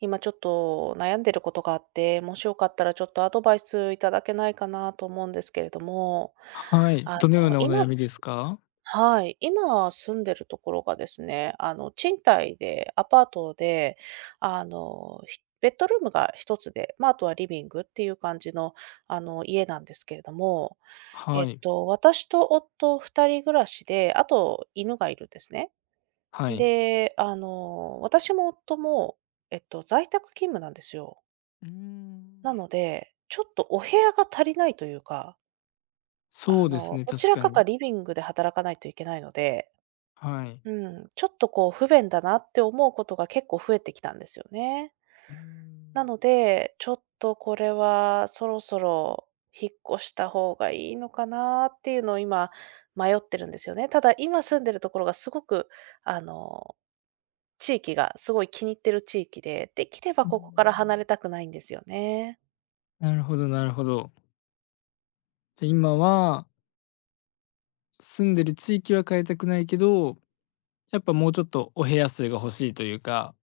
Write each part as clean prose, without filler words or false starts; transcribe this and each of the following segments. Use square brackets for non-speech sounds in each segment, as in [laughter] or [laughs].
今ちょっと悩んでることがあって、もしよかったらちょっとアドバイスいただけないかなと思うんですけれども、はい。あどのようの、なお今悩みですすか？はい、今住んでるところがですね、賃貸で、アパートで、ベッドルームが一つで、まあ、あとはリビングっていう感じの、家なんですけれども、はい。私と夫2人暮らしで、あと犬がいるんですね。はい。で、私も夫も、在宅勤務なんですよ。うーなのん。で、ちょっとお部屋が足りないというか、そうですね、どち確らかかがに。リビングで働かないといけないので、はい。うん、ちょっとこう不便だなって思うことが結構増えてきたんですよね。うーなん。ので、ちょっとこれはそろそろ引っ越した方がいいのかなっていうのを今迷ってるんですよね。ただ今住んでるところがすごくあの地域がすごい気に入ってる地域で、できればうここからん、離れたくないんですよね。なるほど、なるほど。じゃ、今は、住んでる地域は変えたくないけど、やっぱもうちょっとお部屋数が欲しいというか、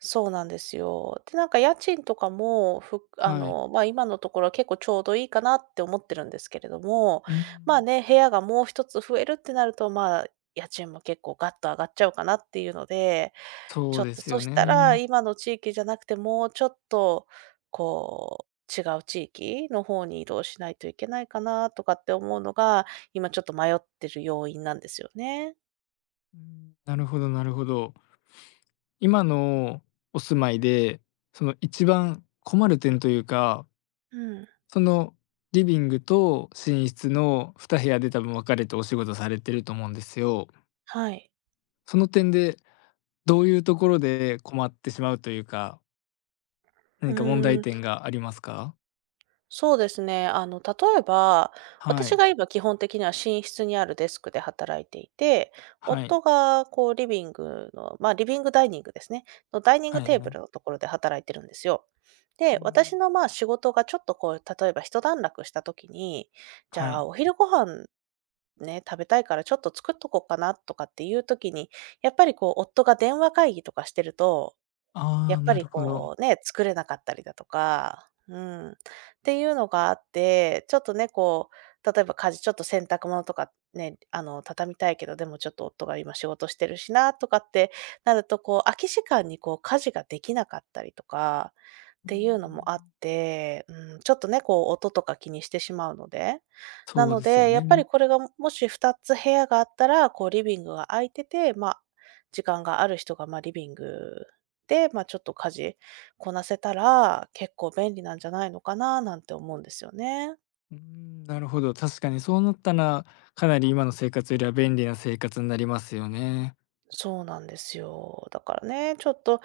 そうなんですよ。で、なんか家賃とかも、ふあはい。の、ま、今のところは結構ちょうどいいかなって思ってるんですけれども、うまん。あね、部屋がもう一つ増えるってなると、まあ、家賃も結構ガッと上がっちゃうかなっていうので、ちそょうっでと、すそよしね。たら、う今の地域じゃなくて、もうちょっと、こう、違う地域の方に移動しないといけないかなとかって思うのが、今ちょっと迷ってる要因なんですよね。ん。なるほど、なるほど。今のお住まいで、一番困る点というか、うん、そのリビングと寝室の2部屋で多分分かれてお仕事されてると思うんですよ。はい。その点で、どういうところで困ってしまうというか、う何か問ー題ん。点がありますか？そうですね。例えば、は私い。が今基本的には寝室にあるデスクで働いていて、はい。夫がこうリビングの、まあリビングダイニングですね、のダイニンはグいテーはブルのい。ところで働いてるんですよ。うで、私ん。のまあ仕事がちょっとこう、例えば一段落した時に、じはゃあい。お昼ご飯ね、食べたいからちょっと作っとこうかなとかっていう時に、やっぱりこう、夫が電話会議とかしてると、やああ、っぱなりるほど。こうね、作れなかったりだとか、うん、っていうのがあって、ちょっとね、こう、例えば家事、ちょっと洗濯物とかね、畳みたいけど、でもちょっと夫が今仕事してるしなとかってなると、こう、空き時間にこう家事ができなかったりとかっていうのもあって、うん、ちょっとね、こう音とか気にしてしまうので。なそうのですよで、やっぱりね。これがもし2つ部屋があったら、こうリビングが空いてて、まあ、時間がある人が、まあ、リビングで、まあ、ちょっと家事こなせたら、結構便利なんじゃないのかななんて思うんですよね。うん、なるほど。確かにそうなったら、かなり今の生活よりは便利な生活になりますよね。そうなんですよ。だからね、ちょっと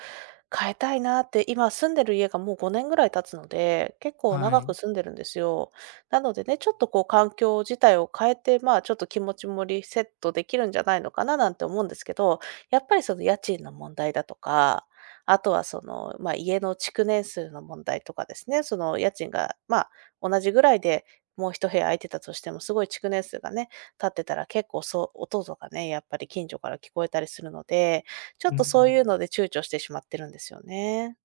変えたいなって、今住んでる家がもう5年ぐらい経つので、結構は長くい。住んでるんですよ。なのでね、ちょっとこう環境自体を変えて、まあちょっと気持ちもリセットできるんじゃないのかななんて思うんですけど、やっぱりその家賃の問題だとか、あとはその、まあ家の築年数の問題とかですね、その家賃が、まあ同じぐらいでもう一部屋空いてたとしても、すごい築年数がね、経ってたら結構そう、音とかね、やっぱり近所から聞こえたりするので、ちょっうとそうん。いうので躊躇してしまってるんですよね。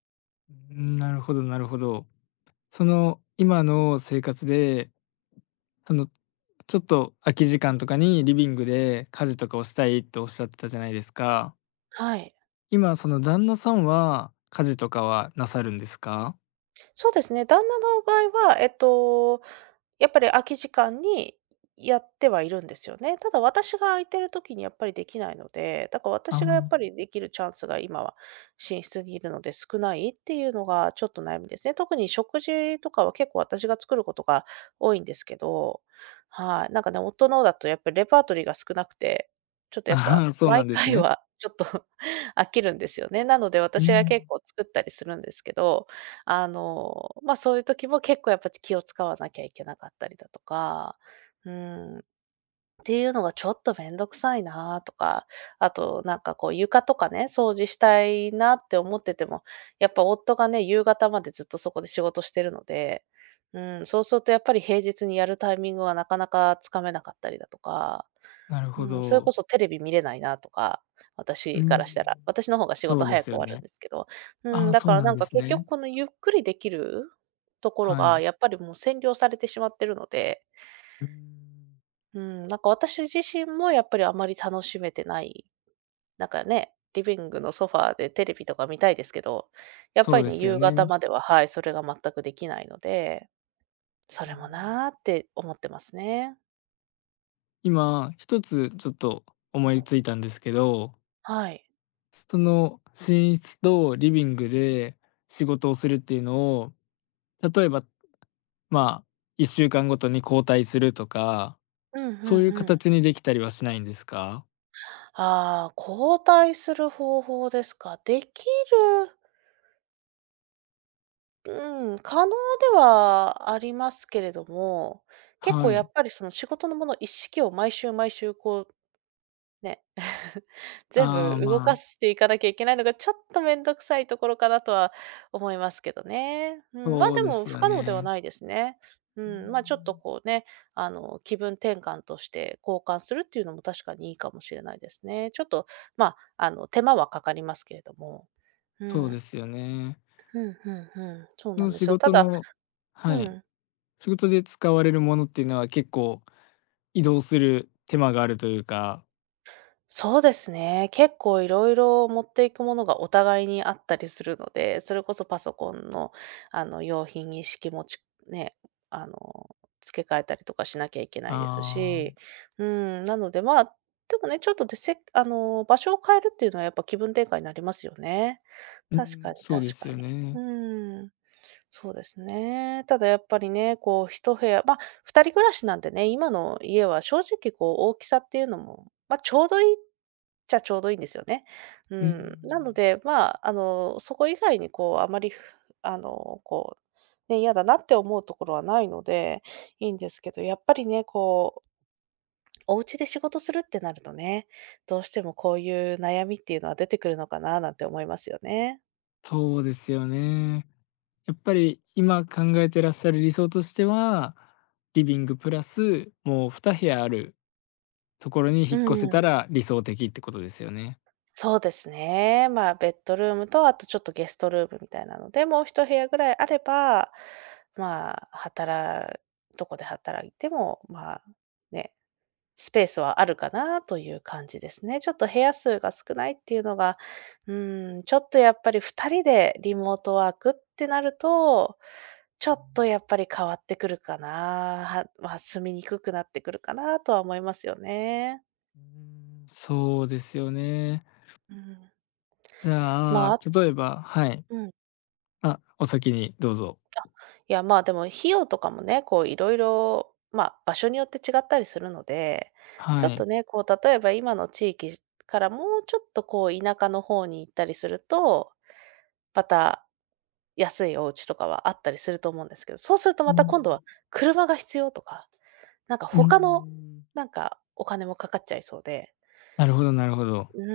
うん、なるほど、なるほど。その今の生活で、その、ちょっと空き時間とかにリビングで家事とかをしたいとおっしゃってたじゃないですか。はい。今、その旦那さんは家事とかはなさるんですか？そうですね、旦那の場合は、やっぱり空き時間にやってはいるんですよね。ただ私が空いてる時にやっぱりできないので、だからあ私あ。がやっぱりできるチャンスが今は寝室にいるので少ないっていうのがちょっと悩みですね。特に食事とかは結構私が作ることが多いんですけど、はい。なんかね、夫のだとやっぱりレパートリーが少なくて、ちょっ [laughs] とやっぱああ、そうな毎んです回ね。はちょっと [laughs] 飽きるんですよね。なのでう私が結ん。構作ったりするんですけど、ま、そういう時も結構やっぱり気を使わなきゃいけなかったりだとか、うん、っていうのがちょっとめんどくさいなとか、あとなんかこう床とかね、掃除したいなって思ってても、やっぱ夫がね、夕方までずっとそこで仕事してるので、うん、そうするとやっぱり平日にやるタイミングはなかなかつかめなかったりだとか、なるほうん、それこど。そテレビ見れないなとか、う私かん。らしたら。私の方が仕そ事うで早くす終よわるんね。ですけど。うあん、あ、だそかうらななんんでかす結局ね。このゆっくりできるところはがい。やっぱりもう占領されてしまってるので、うん。うん、なんか私自身もやっぱりあまり楽しめてない。なんかね、リビングのソファーでテレビとか見たいですけど、やっそぱうりでね、すよ夕ね。方うまでは、はい、それが全くできないので、それん。もなーって思ってますね。今、一つちょっと思いついたんですけど、はい。その寝室とリビングで仕事をするっていうのを、例えば、まあ、1週間ごとに交代するとか、うんうそういんううん。形にできたりはしないんですか？ああ、交代する方法ですか。できる、うん、可能ではありますけれども、結構はやっい。ぱりその仕事のもの一式を毎週毎週こうね。[laughs] 全ああ、部動まかあ、していかなきゃいけないのが、ちょっと面倒くさいところかなとは思いますけどね。うん、まあ、そうででもす不よ可能ではね。ないですね。うん、まあ、ちょっとこうね、気分転換として交換するっていうのも確かにいいかもしれないですね。ちょっと、まあ、手間はかかりますけれども。うそうん、ですよね。うんうんうん、そうそなんので仕すよ。た事だの、はうい、ん、仕事で使われるものっていうのは結構移動する手間があるというか、そうですね。結構いろいろ持っていくものがお互いにあったりするので、それこそパソコンの、用品一式持ちね、あの、付け替えたりとかしなきゃいけないですああ、し、うん、なので、まあ、でもね、ちょっとでせあの、場所を変えるっていうのはやっぱ気分転換になりますよね。う確かん、にそう確でかすよに。ね。うーん、そうですね。ただやっぱりね、こう一部屋、ま、2人暮らしなんでね、今の家は正直こう大きさっていうのも、ま、ちょうどいいんですよね。ううん、ん。なので、まあ、そこ以外にこう、あまり、ふあの、こう、ね、嫌だなって思うところはないので、いいんですけど、やっぱりね、こう、お家で仕事するってなるとね、どうしてもこういう悩みっていうのは出てくるのかななんて思いますよね。そうですよね。やっぱり今考えてらっしゃる理想としては、リビングプラス、もう2部屋あるところにう引っ越せん、たら理想的ってことですよね。そうですね。まあ、ベッドルームと、あとちょっとゲストルームみたいなので、もう一部屋ぐらいあれば、まあ、どこで働いても、まあ、ね、スペースはあるかなという感じですね。ちょっと部屋数が少ないっていうのが、うーん、ちょっとやっぱり2人でリモートワークってなると、ちょっとやっぱり変わってくるかな、まあ、住みにくくなってくるかなとは思いますよね。そうですよね。うん。じゃまあ、あ例えば、はい。うん。あ、お先にどうぞ。いや、まあ、でも費用とかもね、こういろいろ場所によって違ったりするので、ちはょっとい。ね、こう例えば今の地域からもうちょっとこう田舎の方に行ったりすると、また安いお家とかはあったりすると思うんですけど、そうするとうまた今度ん。は車が必要とか、なんかう他の、ん。なんかお金もかかっちゃいそうで、なるほど、なるほど。う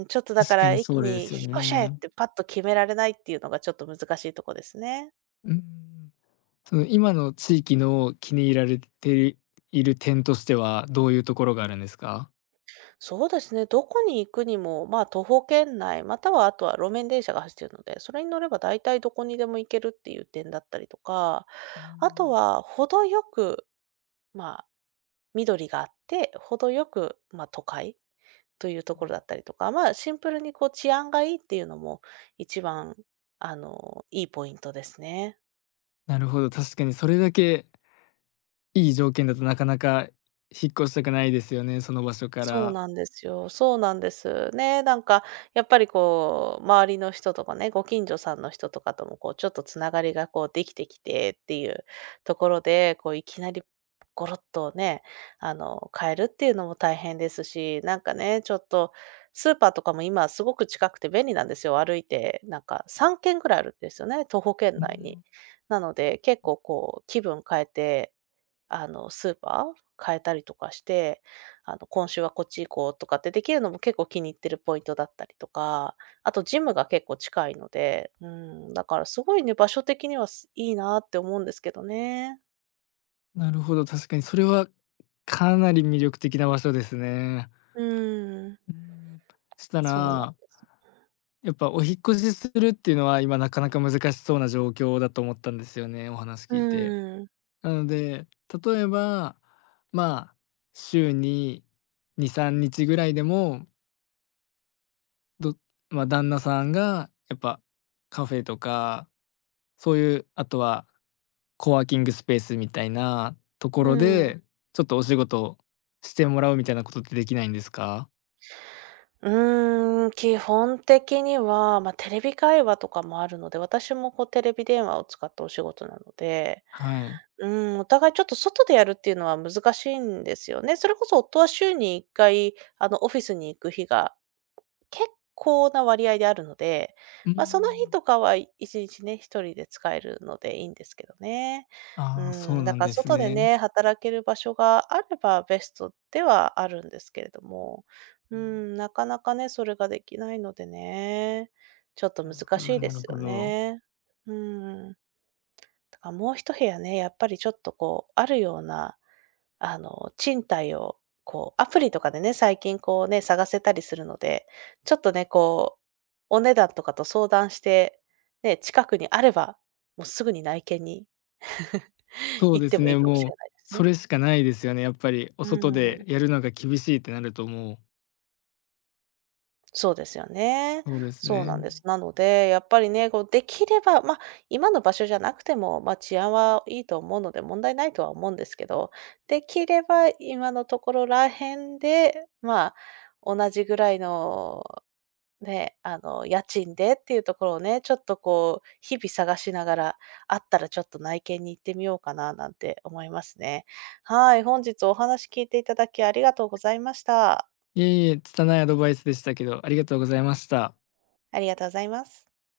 ーん、ちょっとだか確からに一そ気うでに引っすよ越しちゃえっね。てパッと決められないっていうのがちょっと難しいとこですね。うん。その今の地域の気に入られている点としては、どういうところがあるんですか？そうですね、どこに行くにも、まあ、徒歩圏内、またはあとは路面電車が走ってるので、それに乗れば大体どこにでも行けるっていう点だったりとか、あとは程よく、まあ、緑があって、程よく、まあ、都会というところだったりとか、まあ、シンプルにこう治安がいいっていうのも一番、あの、いいポイントですね。なるほど、確かにそれだけいい条件だとなかなか引っ越したくないですよね、その場所かそうら。なんですよ。そうなんです。ね、なんかやっぱりこう、周りの人とかね、ご近所さんの人とかともこう、ちょっとつながりがこうできてきてっていうところで、こういきなりゴロッとね、あの、変えるっていうのも大変ですし、なんかね、ちょっとスーパーとかも今すごく近くて便利なんですよ。歩いて、なんか3軒ぐらいあるんですよね、徒歩圏内に。なので、結構こう気分変えてあの、スーパー変えたりとかして、あの、今週はこっち行こうとかってできるのも結構気に入ってるポイントだったりとか、あとジムが結構近いので、うん、だからすごいね、場所的にはす、いいなって思うんですけどね。なるほど、確かにそれはかなり魅力的な場所ですね。うん、うん、したそうなんら、です。やっぱお引っ越しするっていうのは、今なかなか難しそうな状況だと思ったんですよね、お話う聞いて。ん、なので、例えば、まあ、週に2、3日ぐらいでも、どまあ、旦那さんがやっぱカフェとかそういう、あとは、コワーキングスペースみたいなところうん。で、ちょっとお仕事してもらうみたいなことってできないんですか？基本的には、まあ、テレビ会話とかもあるので、私もこうテレビ電話を使ったお仕事なので、はい。うん、お互いちょっと外でやるっていうのは難しいんですよね。それこそ夫は週に1回、あの、オフィスに行く日が結構な割合であるので、うーまあ、その日ん。とかは1日ね、1人で使えるのでいいんですけどね。うああ、そうん、だなんからです外でね。ね、働ける場所があればベストではあるんですけれども、ううん、ん、なかなかね、それができないのでね、ちょっとなる難ほどしいでなするほよど。ね。うーん。だからもう一部屋ね、やっぱりちょっとこう、あるような、あの、賃貸を、こう、アプリとかでね、最近こうね、探せたりするので、ちょっとね、こう、お値段とかと相談して、ね、近くにあれば、もうすぐに内見に [laughs] そう行っでてすもいね、いかもしもう、れないですそね。れしかないですよね、やっぱり。おう外ん。でやるのが厳しいってなるともう、そうですよね。そうですそうなね。んです。なので、やっぱりね、こうできれば、まあ、今の場所じゃなくても、まあ、治安はいいと思うので問題ないとは思うんですけど、できれば今のところらへんで、まあ、同じぐらいのね、あの、家賃でっていうところをね、ちょっとこう日々探しながら、あったらちょっと内見に行ってみようかななんて思いますね。はい、本日お話聞いていただきありがとうございました。いえいえ、拙いアドバイスでしたけど、ありがとうございました。ありがとうございます。